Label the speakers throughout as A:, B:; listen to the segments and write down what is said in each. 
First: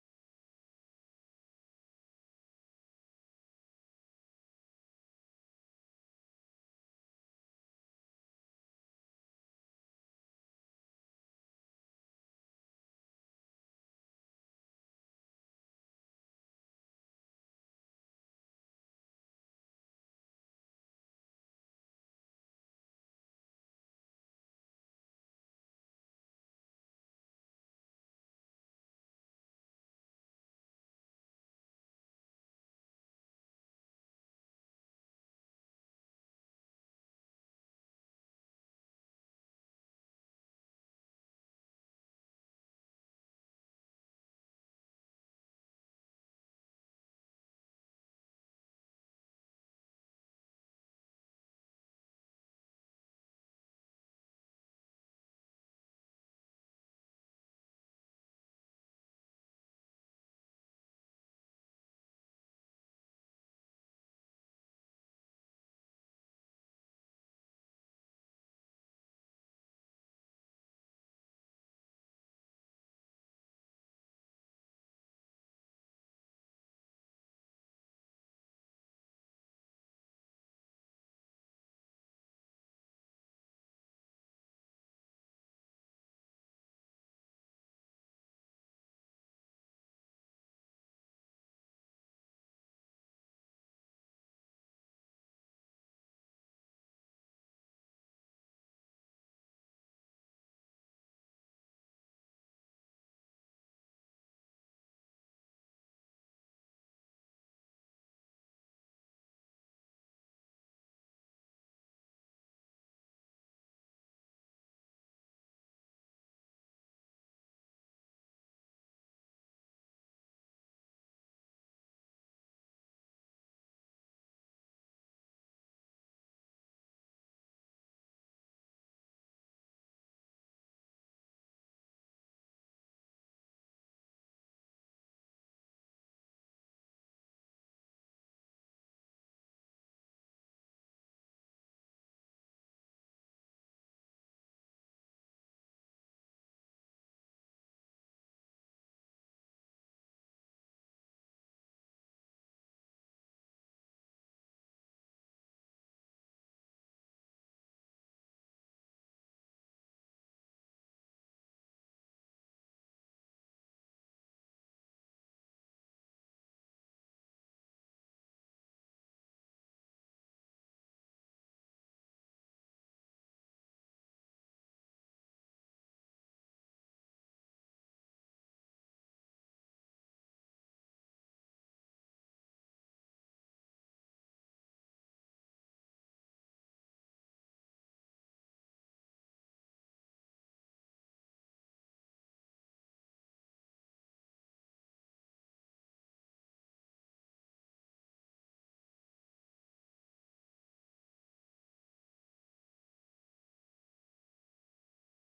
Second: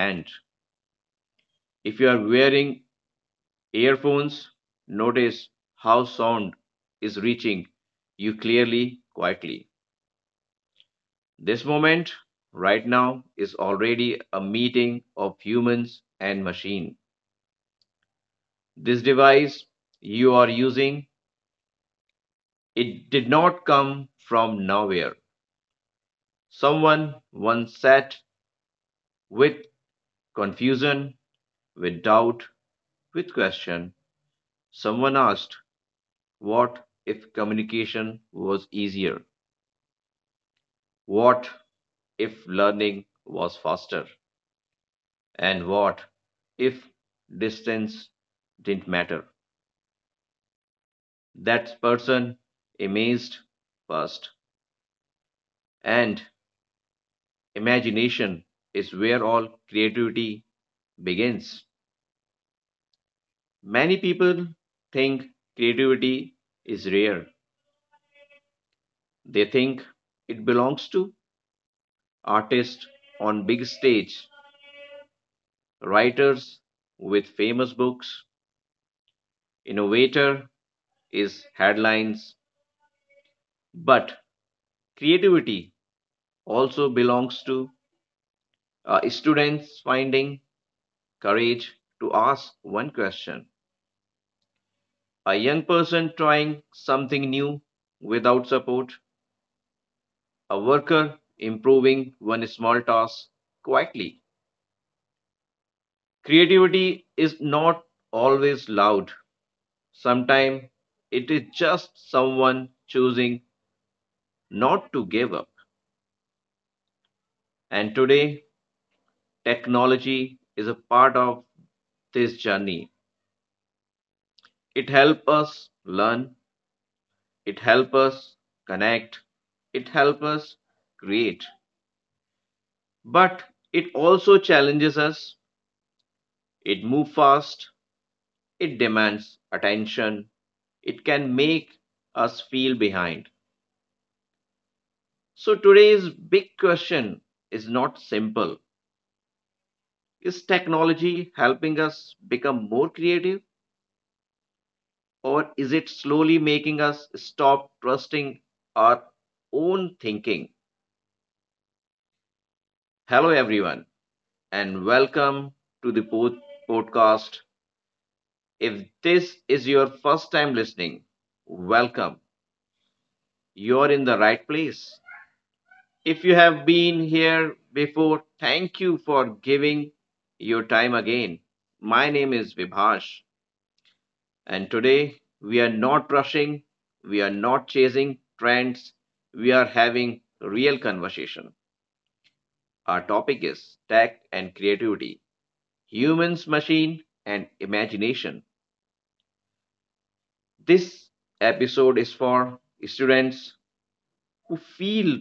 A: hand. If you are wearing earphones, notice how sound is reaching you clearly, quietly. This moment right now is already a meeting of humans and machine. This device you are using, it did not come from nowhere. Someone once sat with confusion, with doubt, with question. Someone asked, what if communication was easier? What if learning was faster? And what if distance didn't matter? That person amazed first and imagination is where all creativity begins. Many people think creativity is rare. They think it belongs to artists on big stage, writers with famous books, innovator is headlines, but creativity also belongs to students finding courage to ask one question. A young person trying something new without support, a worker improving one small task quietly. Creativity is not always loud. Sometimes it is just someone choosing not to give up. And today, technology is a part of this journey. It helps us learn, it helps us connect, it helps us create. But it also challenges us. It moves fast, it demands attention, it can make us feel behind. So today's big question is not simple. Is technology helping us become more creative or is it slowly making us stop trusting our own thinking? Hello everyone and welcome to the podcast. If this is your first time listening, welcome. You're in the right place. If you have been here before, thank you for giving your time again. My name is Vibhash, and today we are not rushing, we are not chasing trends, we are having real conversation. Our topic is tech and creativity, humans, machine, and imagination. This episode is for students who feel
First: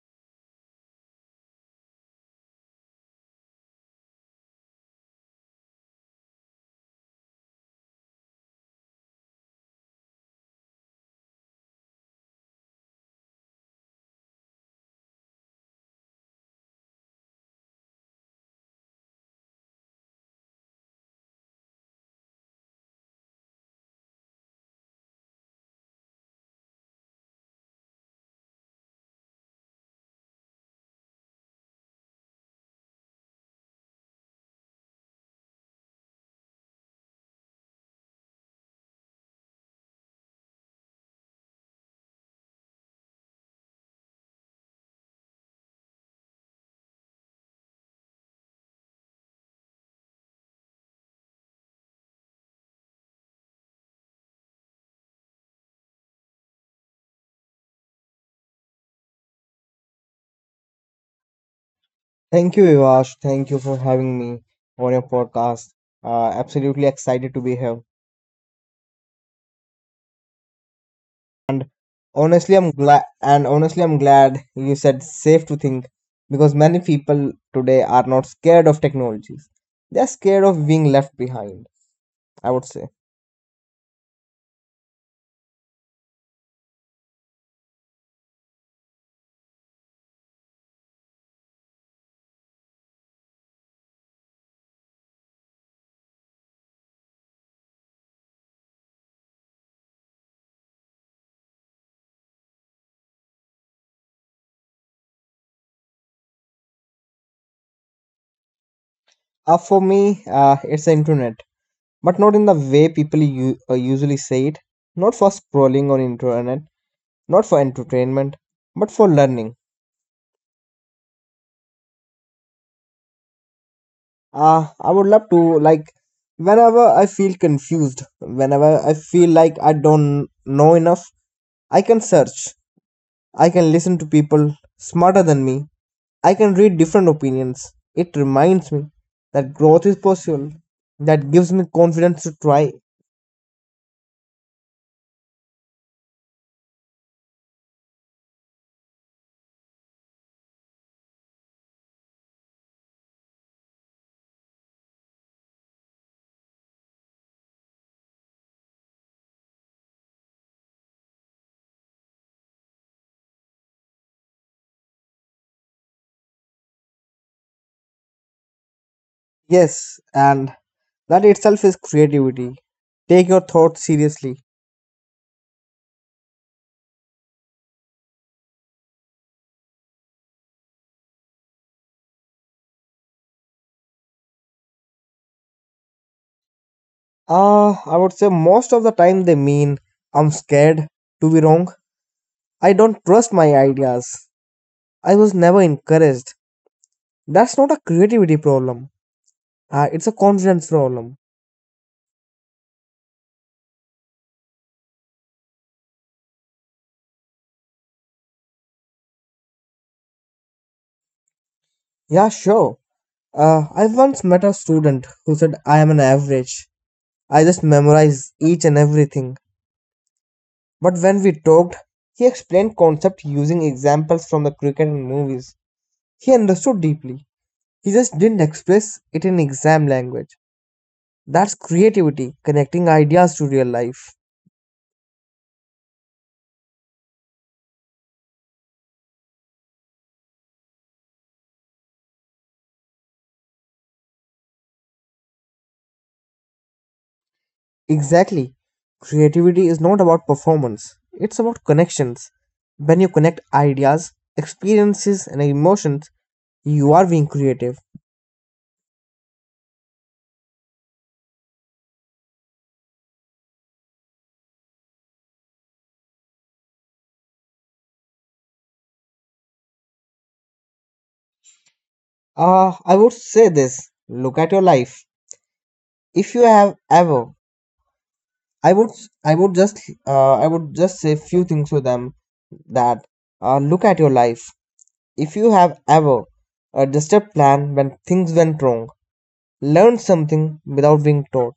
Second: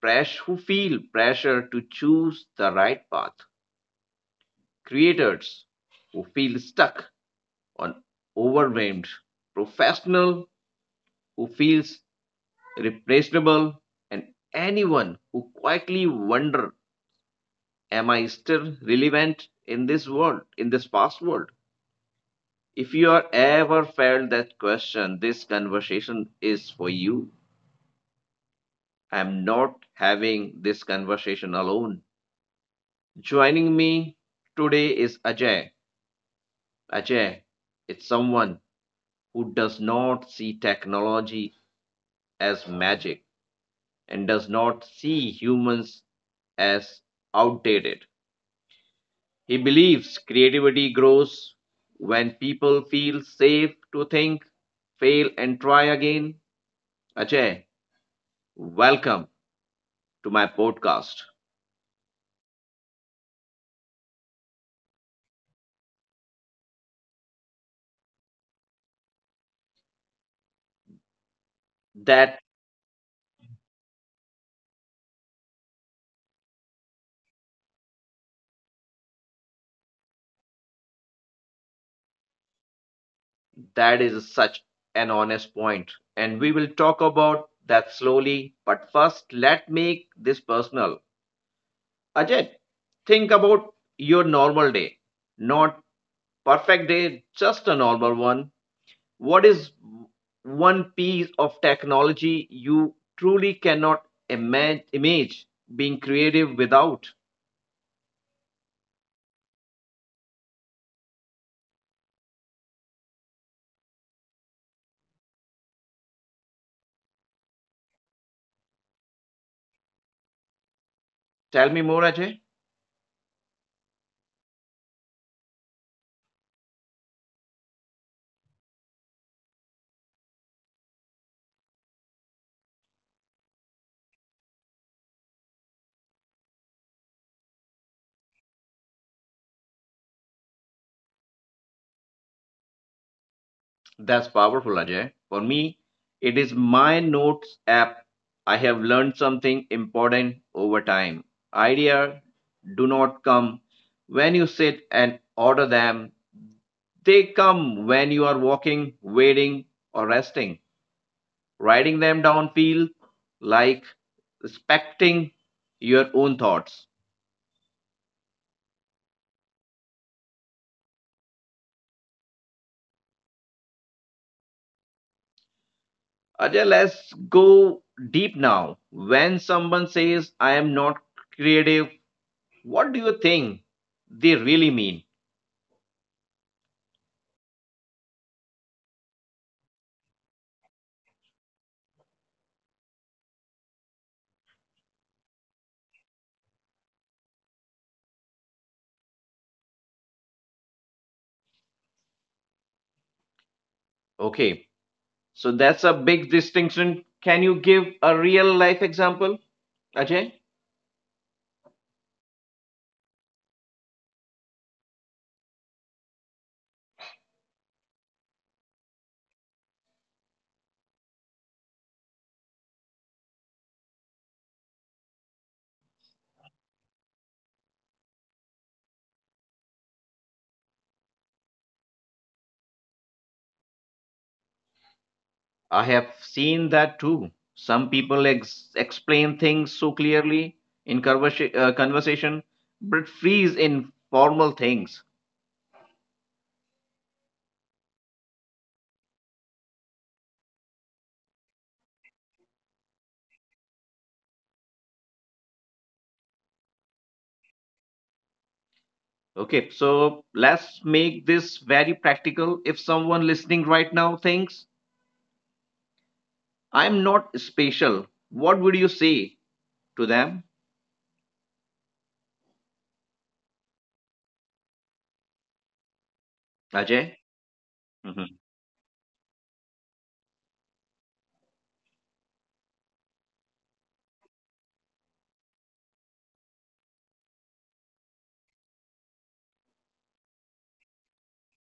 A: who feel pressure to choose the right path, creators who feel stuck on overwhelmed, professional who feels replaceable, and anyone who quietly wonder, am I still relevant in this world, in this fast world? If you are ever felt that question, this conversation is for you. I'm not having this conversation alone. Joining me today is Ajay. Ajay, it's someone who does not see technology as magic and does not see humans as outdated. He believes creativity grows when people feel safe to think, fail, and try again. Ajay, welcome to my podcast.
B: Thank you, Vivash. Thank you for having me on your podcast. Absolutely excited to be here. And
A: That
B: And honestly, I'm glad you said safe to think because many people today are not scared of technologies. They're scared of being left behind, I would say.
A: that is such an honest point, and we will talk about that slowly. But first, let make this personal. Ajay, think about your normal day, not perfect day, just a normal one. What is one piece of technology you truly cannot image being creative without?
B: For me, it's the internet, but not in the way people usually say it. Not for scrolling on internet, not for entertainment, but for learning.
A: Tell me more, Ajay.
B: I would love to, like whenever I feel confused, whenever I feel like I don't know enough, I can search. I can listen to people smarter than me. I can read different opinions. It reminds me that growth is possible. That gives me confidence to try.
A: That's powerful, Ajay. For me, it is my notes app. I have learned something important over time. Idea do not come when you sit and order them. They come when you are walking, waiting, or resting. Writing them down feel like respecting your own thoughts.
B: Yes, and that itself is creativity. Take your thoughts seriously.
A: Ajay, let's go deep now. When someone says, I am not creative, what do you think they really mean?
B: I would say most of the time they mean I'm scared to be wrong. I don't trust my ideas. I was never encouraged. That's not a creativity problem. It's a confidence problem.
A: Okay, so that's a big distinction. Can you give a real life example, Ajay?
B: Yeah, sure. I once met a student who said I am an average. I just memorize each and everything. But when we talked, he explained concept using examples from the cricket and movies. He understood deeply. He just didn't express it in exam language. That's creativity, connecting ideas to real life.
A: I have seen that too. Some people explain things so clearly in conversation, but freeze in formal things.
B: Exactly. Creativity is not about performance, it's about connections. When you connect ideas, experiences, and emotions, you are being creative.
A: Okay, so let's make this very practical. If someone listening right now thinks, I'm not special, what would you say to them,
B: I would say this: look at your life. If you have
A: Ajay?
B: ever,
A: Mhm.
B: I would, I would just, I would just say few things to them that look at your life. If you have ever just a plan when things went wrong, learn something without being taught,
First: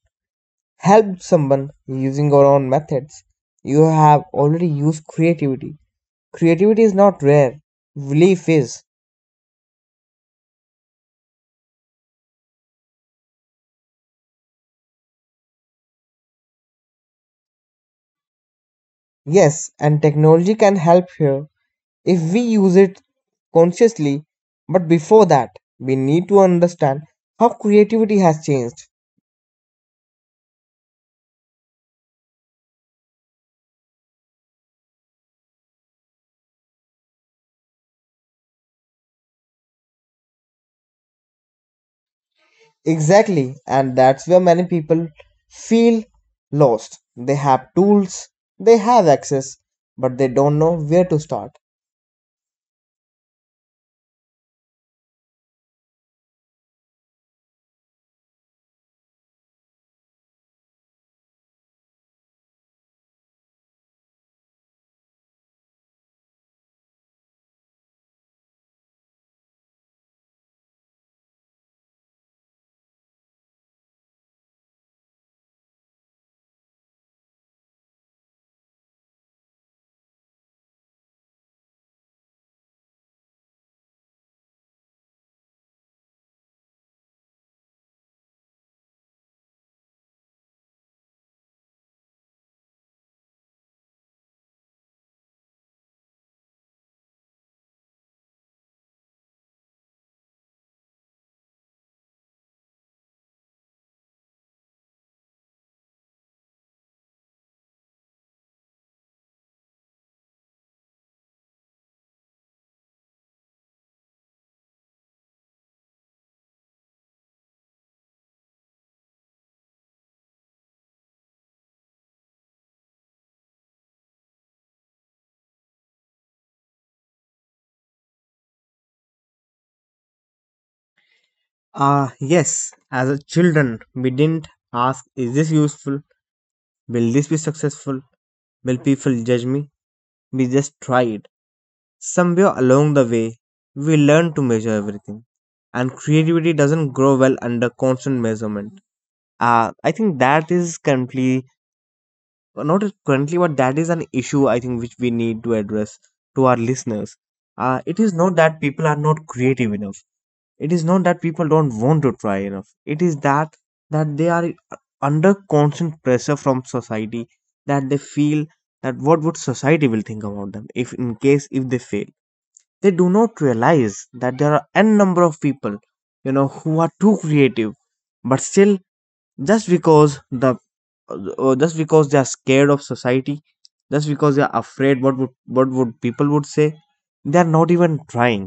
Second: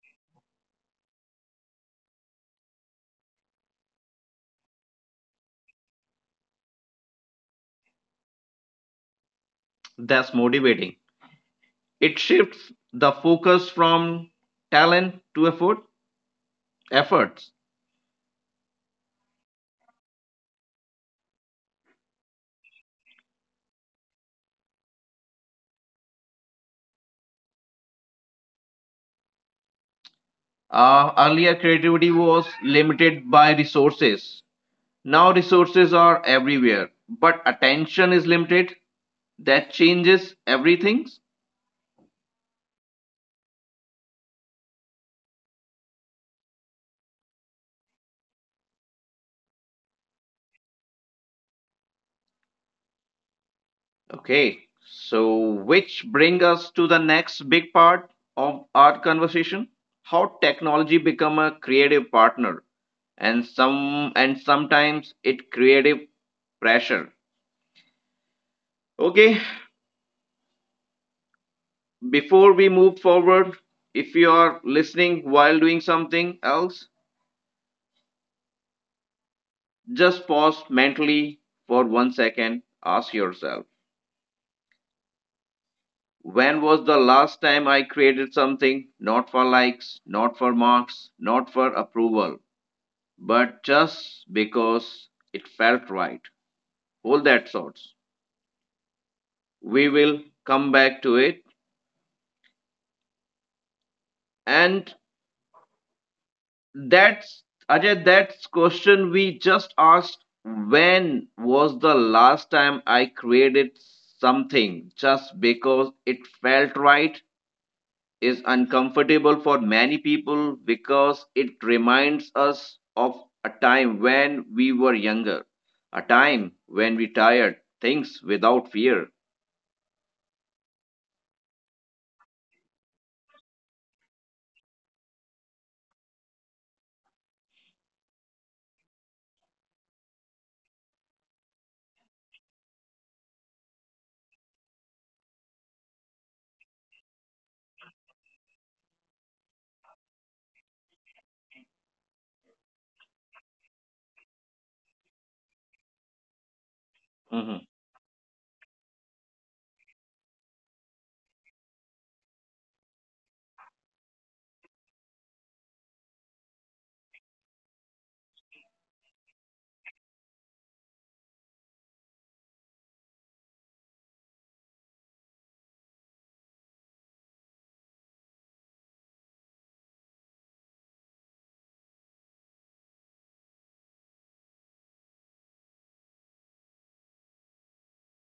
B: helped someone using your own methods, you have already used creativity. Creativity is not rare, relief is.
A: That's motivating. It shifts the focus from talent to effort, efforts.
B: Yes, and technology can help here if we use it consciously, but before that, we need to understand how creativity has changed.
A: Earlier, creativity was limited by resources. Now, resources are everywhere, but attention is limited. That changes everything.
B: Exactly, and that's where many people feel lost. They have tools, they have access, but they don't know where to start.
A: Okay, so which bring us to the next big part of our conversation, how technology become a creative partner and sometimes it creative pressure. Okay, before we move forward, if you are listening while doing something else, just pause mentally for 1 second, ask yourself, when was the last time I created something not for likes, not for marks, not for approval? But just because it felt right. All that sorts. We will come back to it. And that's Ajay, that's question we just asked when was the last time I created something just because it felt right is uncomfortable for many people because it reminds us of a time when we were younger, a time when we tired things without fear.
B: Yes, as a children, we didn't ask, is this useful? Will this be successful? Will people judge me? We just tried. Somewhere along the way, we learn to measure everything. And creativity doesn't grow well under constant measurement. I think that is completely not as currently, but that is an issue I think which we need to address to our listeners.
A: Mhm.
B: It is not that people are not creative enough. It is not that people don't want to try enough. It is that they are under constant pressure from society, that they feel that what would society will think about them if in case if they fail. They do not realize that there are n number of people, you know, who are too creative but still, just because the just because they are scared of society, just because they are afraid what would, what would people would say, they are not even trying.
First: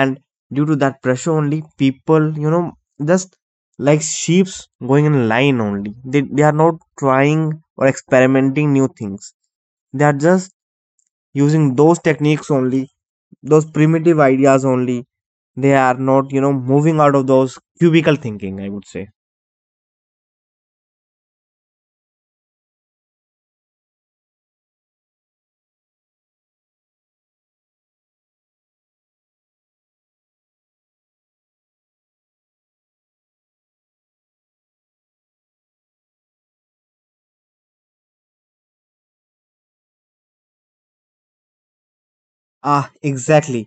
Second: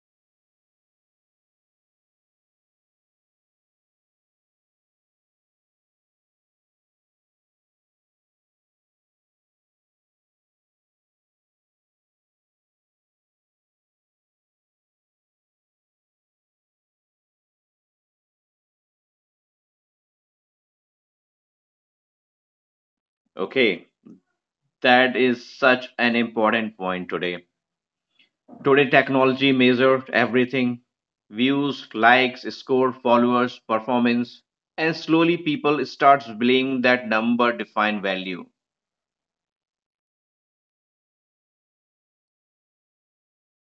B: And due to that pressure only, people, you know, just like sheeps going in line only, they are not trying or experimenting new things. They are just using those techniques only, those primitive ideas only. They are not, you know, moving out of those cubicle thinking, I would say.
A: Okay, that is such an important point today. Today, technology measures everything views, likes, score, followers, performance, and slowly people starts believing that number define value.
B: Ah, exactly.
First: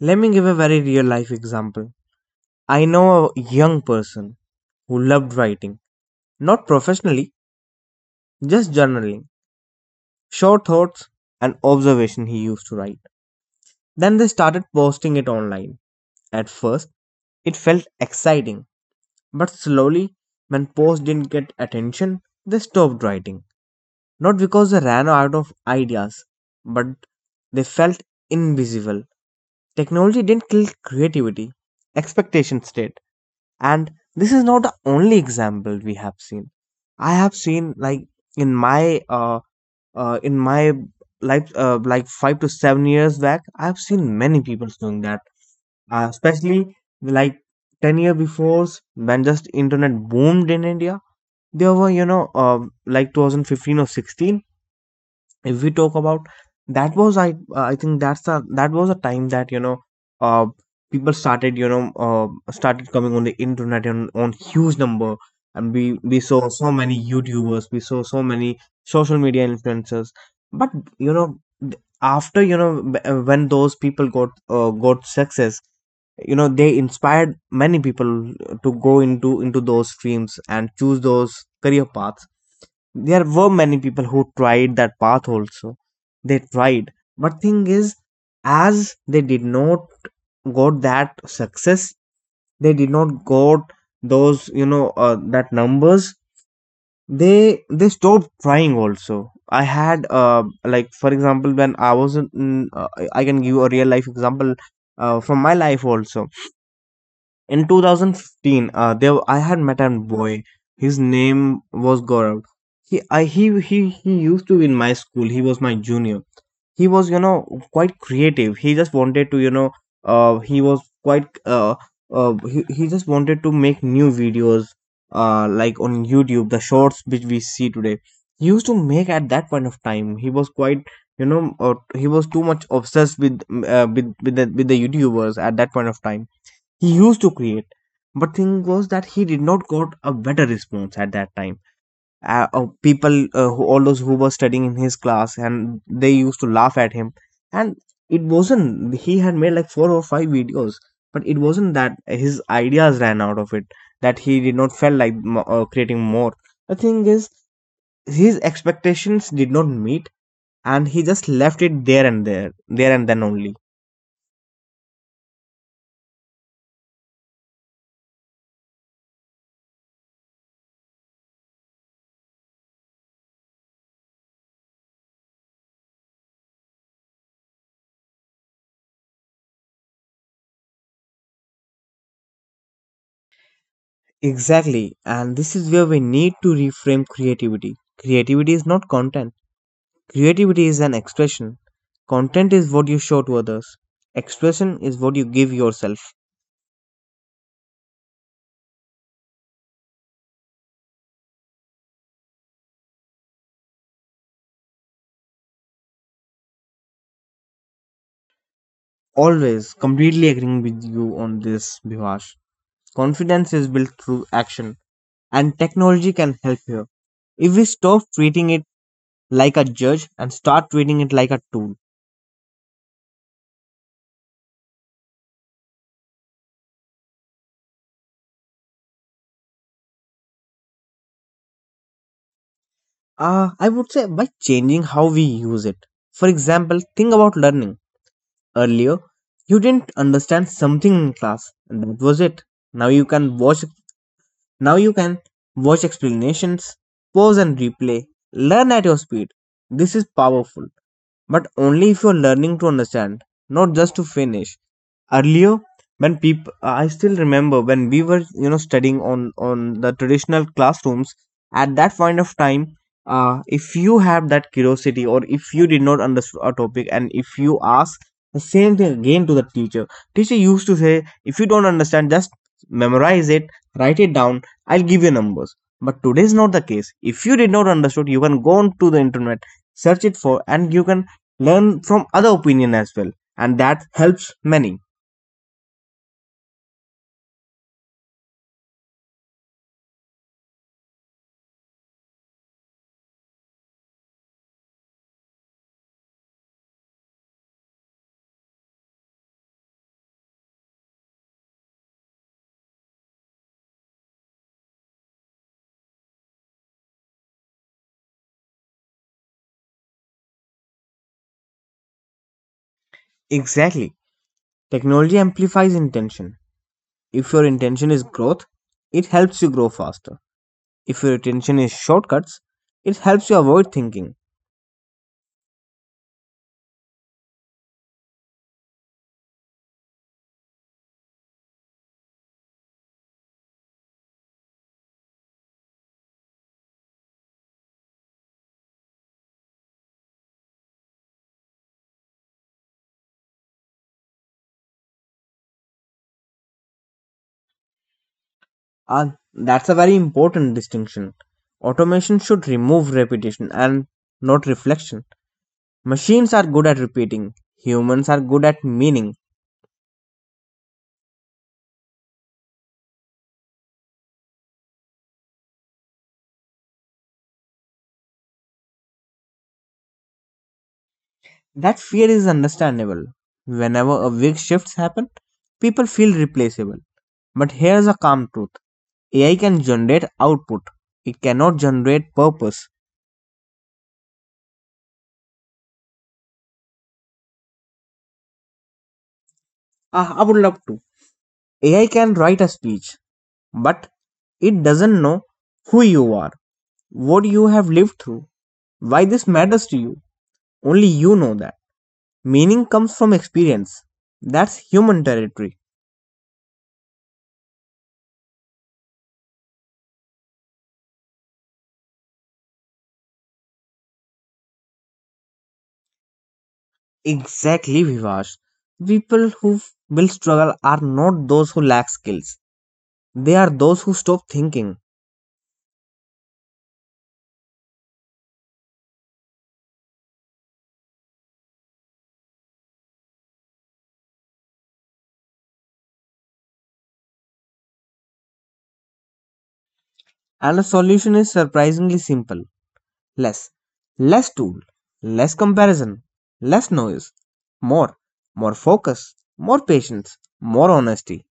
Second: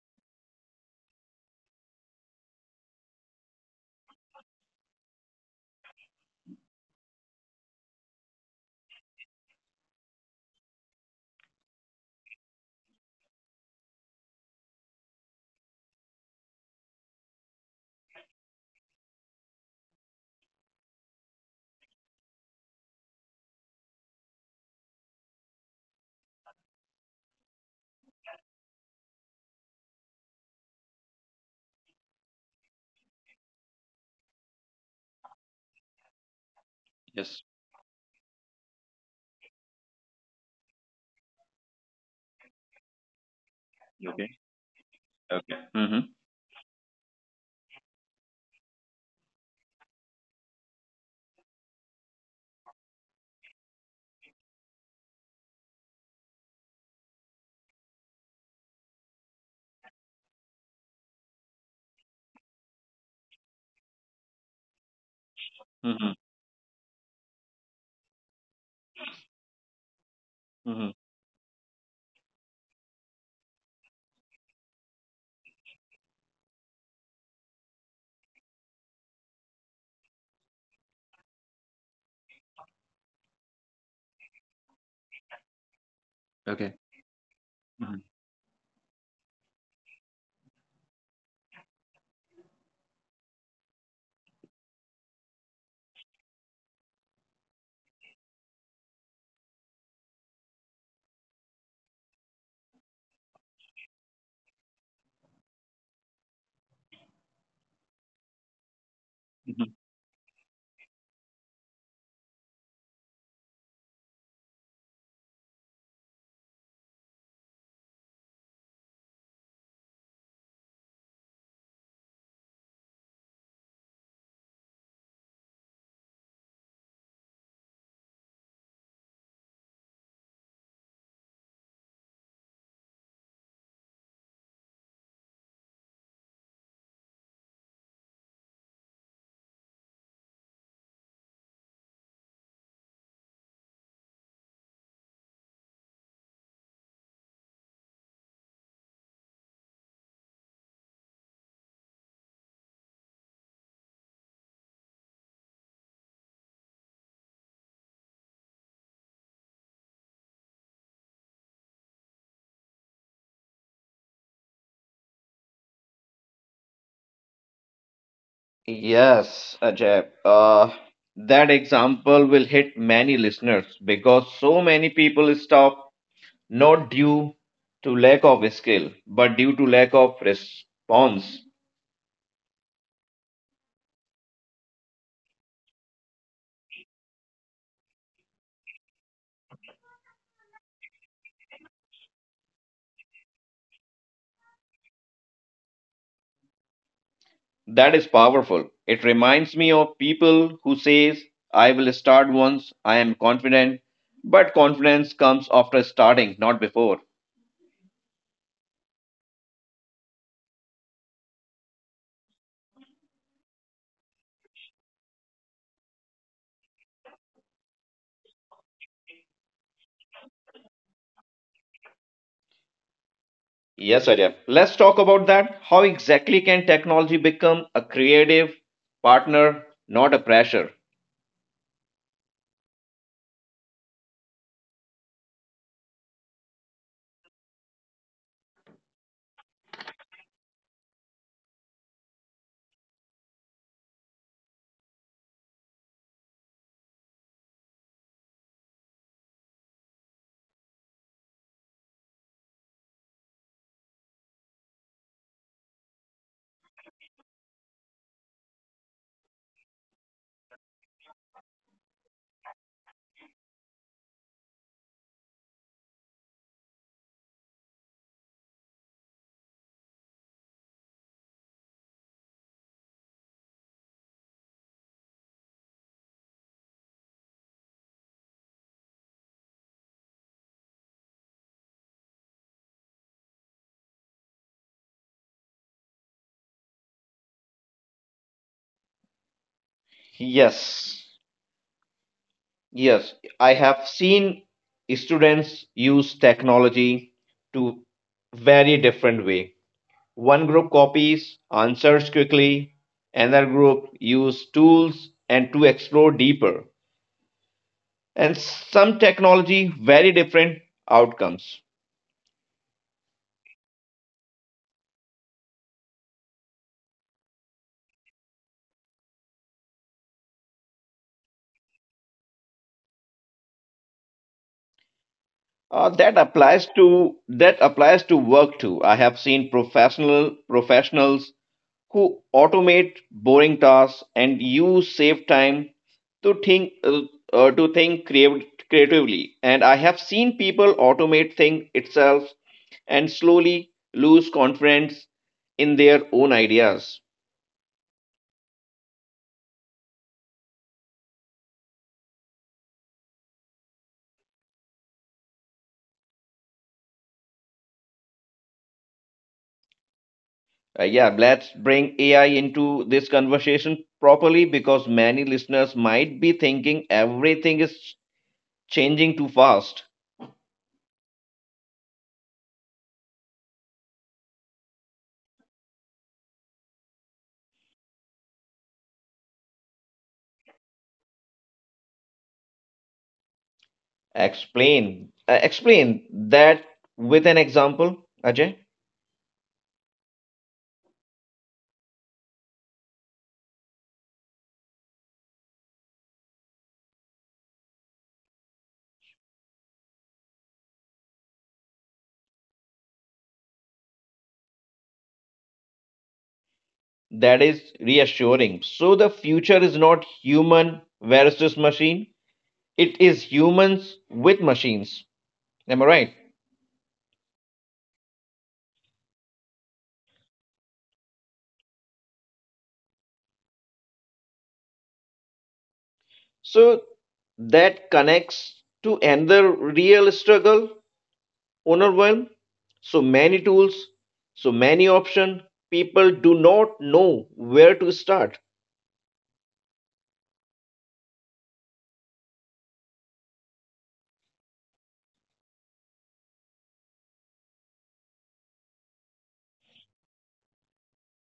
B: Let me give a very real life example. I know a young person who loved writing, not professionally, just journaling, short thoughts and observation he used to write. Then they started posting it online. At first, it felt exciting, but slowly, when posts didn't get attention, they stopped writing. Not because they ran out of ideas, but they felt invisible. Technology didn't kill creativity, expectations did. And this is not the only example we have seen. I have
A: Yes.
B: seen like in my uh, in my life, like 5 to 7 years back, I've seen
A: Okay.
B: many people doing that.
A: Okay. Mm-hmm.
B: Especially like 10 year before, when just internet boomed in India. There were, you know, like 2015 or 16, if we talk about, that was I think that was a time that, you know, uh people started, you know, started coming on the internet on huge number. And we
A: Mm-hmm.
B: we saw so many YouTubers, we saw so many social media influencers, but
A: Mm-hmm.
B: you know, th- after you know b- when those people got success, you know, they inspired many people to go into those streams and choose those career paths. There were many people who tried that path also, they
A: Okay.
B: tried, but thing is, as they did not got that success, they did not got those, you know, that numbers, they stopped trying also. I had like for example, when I was in, I can give a real life example from my life also. In 2015, there I
A: Mm-hmm.
B: had met a boy, his name was Gaurav. He used to be in my school, he was my junior. He was, you know, quite creative. He just wanted to, you know, he was quite he just wanted to make new videos, like on YouTube. The shorts which we see today, he used to make at that point of time. He was quite, you know, he was too much obsessed with with the YouTubers at that point of time. He used to create, but thing was that he did not got a better response at that time. People, all those who were studying in his class, and they used to laugh at him. And it wasn't, he had made like four or five videos, but it wasn't that his ideas ran out of it, that he did not felt like creating more. The thing is, his expectations did not meet, and he just left it there, and there and then only.
A: Yes, Ajay. That example will hit many listeners because so many people stop not due to lack of skill, but due to lack of response.
B: Exactly, and this is where we need to reframe creativity. Creativity is not content, creativity is an expression. Content is what you show to others, expression is what you give yourself.
A: That is powerful. It reminds me of people who says, I will start once, I am confident, but confidence comes after starting, not before.
B: Always completely agreeing with you on this, Bhivash. Confidence is built through action, and technology can help here if we stop treating it like a judge and start treating it like a tool.
A: Yes, Arya. Let's talk about that. How exactly can technology become a creative partner, not a pressure?
B: I would say by changing how we use it. For example, think about learning. Earlier, you didn't understand something in class, and that was it. Now you can watch Now you can watch explanations, pause and replay, learn at your speed. This is powerful, but only if you're learning to understand, not just to finish. Earlier, when people, I still remember when we were, you know, studying on the traditional classrooms. At that point of time, if you have that curiosity, or if you did not understand a topic and if you ask the same thing again to the teacher, teacher used to say, if you don't understand, just memorize it, write it down. I'll give you numbers. But today is not the case. If you did not understood, you can go on to the internet, search it for, and you can learn from other opinion as well, and that helps many.
A: Yes. Yes, I have seen students use technology to very different way. One group copies answers quickly, another group use tools and to explore deeper. And some technology very different outcomes.
B: Exactly, technology amplifies intention. If your intention is growth, it helps you grow faster. If your intention is shortcuts, it helps you avoid thinking.
A: That applies to work too. I have seen professionals who automate boring tasks and use save time to think uh, to think creatively. And I have seen people automate thing itself and slowly lose confidence in their own ideas.
B: Ah, that's a very important distinction. Automation should remove repetition and not reflection. Machines are good at repeating, humans are good at meaning.
A: Yeah, let's bring AI into this conversation properly because many listeners might be thinking everything is changing too fast.
B: That fear is understandable. Whenever a big shifts happen, people feel replaceable. But here's a calm truth: AI can generate output. It cannot generate purpose.
A: Explain that with an example, Ajay.
B: Ah, I would love to. AI can write a speech, but it doesn't know who you are, what you have lived through, why this matters to you. Only you know that. Meaning comes from experience. That's human territory.
A: That is reassuring. So the future is not human versus machine. It is humans with machines. Am I right?
B: Exactly, Vivash. People who will struggle are not those who lack skills. They are those who stop thinking.
A: So that connects to another real struggle, overwhelm. So many tools, so many options. People do not know where to start.
B: And the solution is surprisingly simple. less Less tool, less comparison, less noise, more more focus, more patience, more honesty.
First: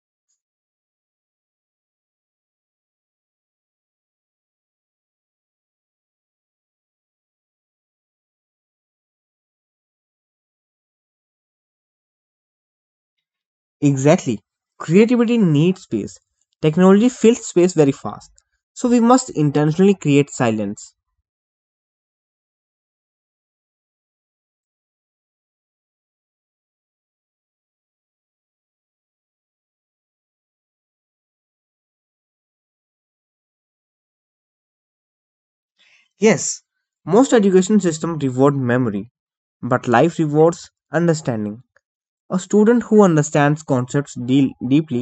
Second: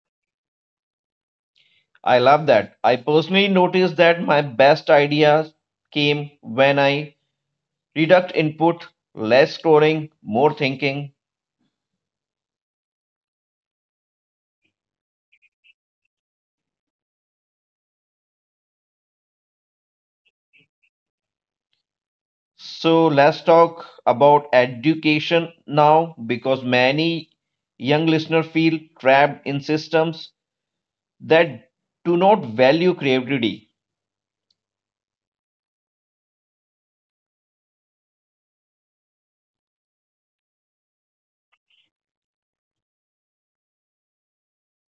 A: I love that. I personally noticed that my best ideas came when I reduced input, less scoring, more thinking.
B: Exactly, creativity needs space. Technology fills space very fast, so we must intentionally create silence.
A: So let's talk about education now because many young listeners feel trapped in systems that do not value creativity.
B: Yes, most education systems reward memory, but life rewards understanding. A student who understands concepts deal deeply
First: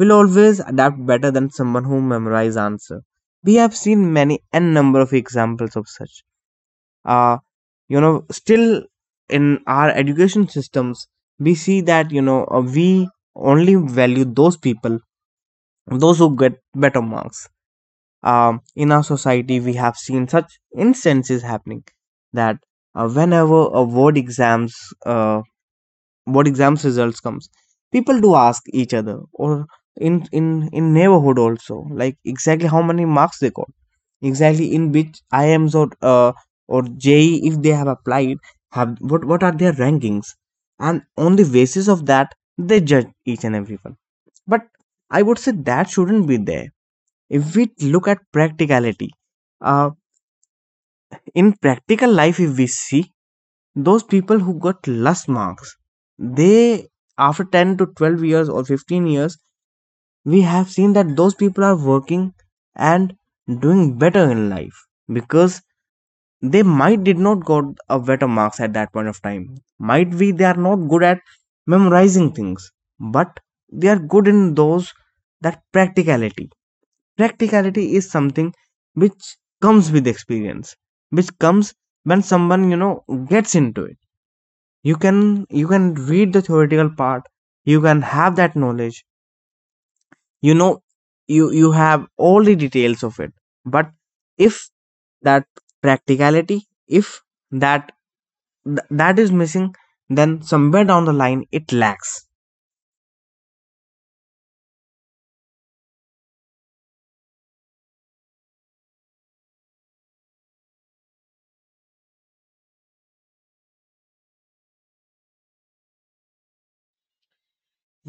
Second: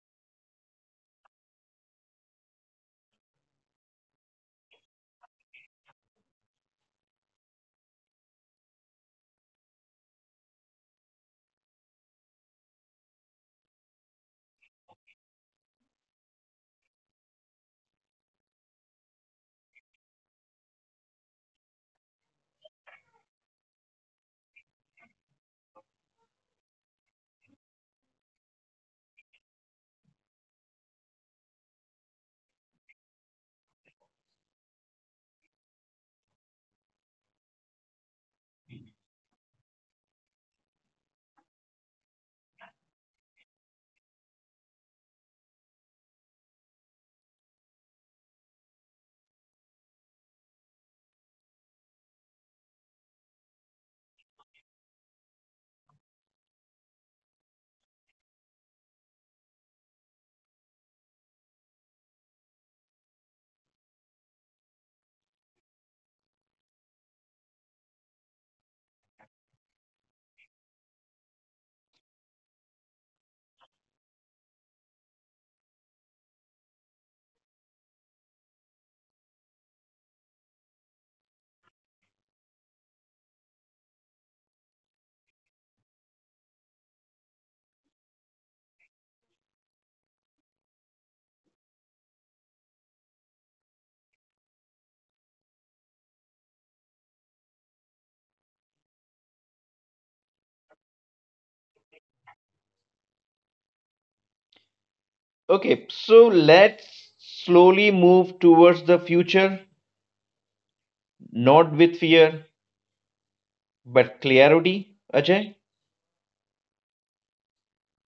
B: will always adapt better than someone who memorizes answer. We have seen many n number of examples of such. Uh, you know, still in our education systems, we see that, you know, we only value those people, those who get better marks. In our society, we have seen such instances happening that whenever a word exams, uh, what exams results comes, people do ask each other, or in in in neighborhood also, like exactly how many marks they got, exactly in which IMS or JEE if they have applied, have what are their rankings, and on the basis of that they judge each and everyone. But I would say that shouldn't be there. If we look at practicality, uh, in practical life if we see, those people who got less marks, they after 10 to 12 years or 15 years, we have seen that those people are working and doing better in life, because they might did not got a better marks at that point of time. Might be they are not good at memorizing things, but they are good in those, that practicality. Practicality is something which comes with experience, which comes when someone, you know, gets into it. You can read the theoretical part, you can have that knowledge, you know, you have all the details of it. But if that practicality, if that that is missing, then somewhere down the line it lacks.
A: Okay, so let's slowly move towards the future, not with fear, but clarity. Ajay?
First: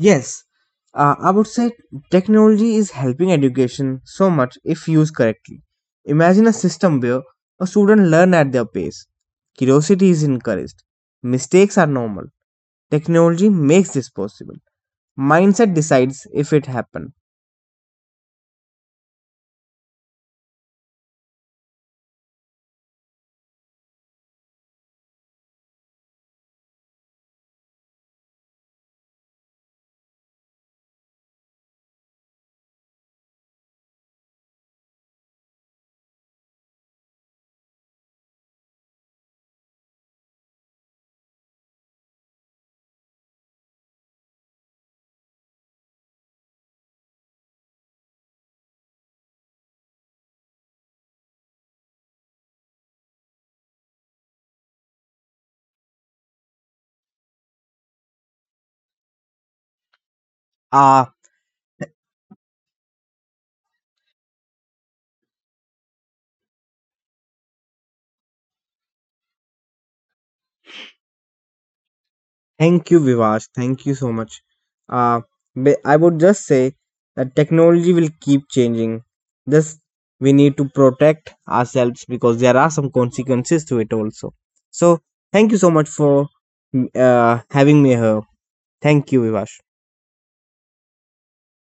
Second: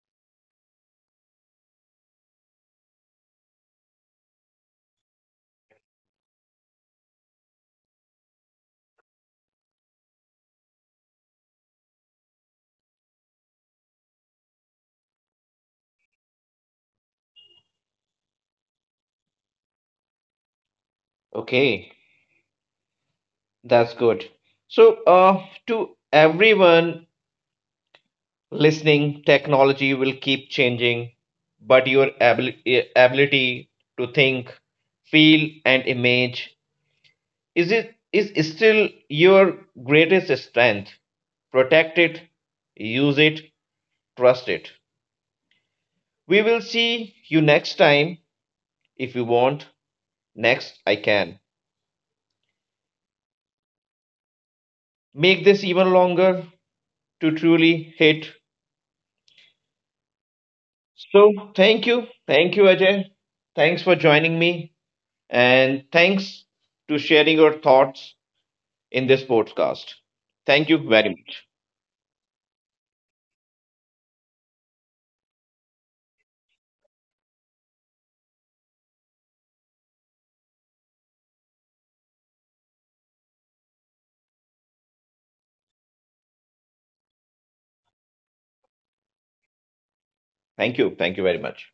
B: Yes, I would say technology is helping education so much if used correctly. Imagine a system where a student learn at their pace, curiosity is encouraged, mistakes are normal. Technology makes this possible. Mindset decides if it happen.
A: Okay. That's good. So, to everyone listening, technology will keep changing, but your ability to think, feel, and image is it is still your greatest strength. Protect it, use it, trust it. We will see you next time if you want. Next, I can make this even longer to truly hit.
B: Ah,
A: So thank you. Thank you, Ajay. Thanks for joining me. And thanks to sharing your thoughts in this podcast. Thank you very much.
B: thank you, Vivash. Thank you so much. Uh, I would just say that technology will keep changing. This we need to protect ourselves, because there are some consequences to it also. So, thank you so much for having me here. Thank you, Vivash.
A: Thank you. Thank you very much.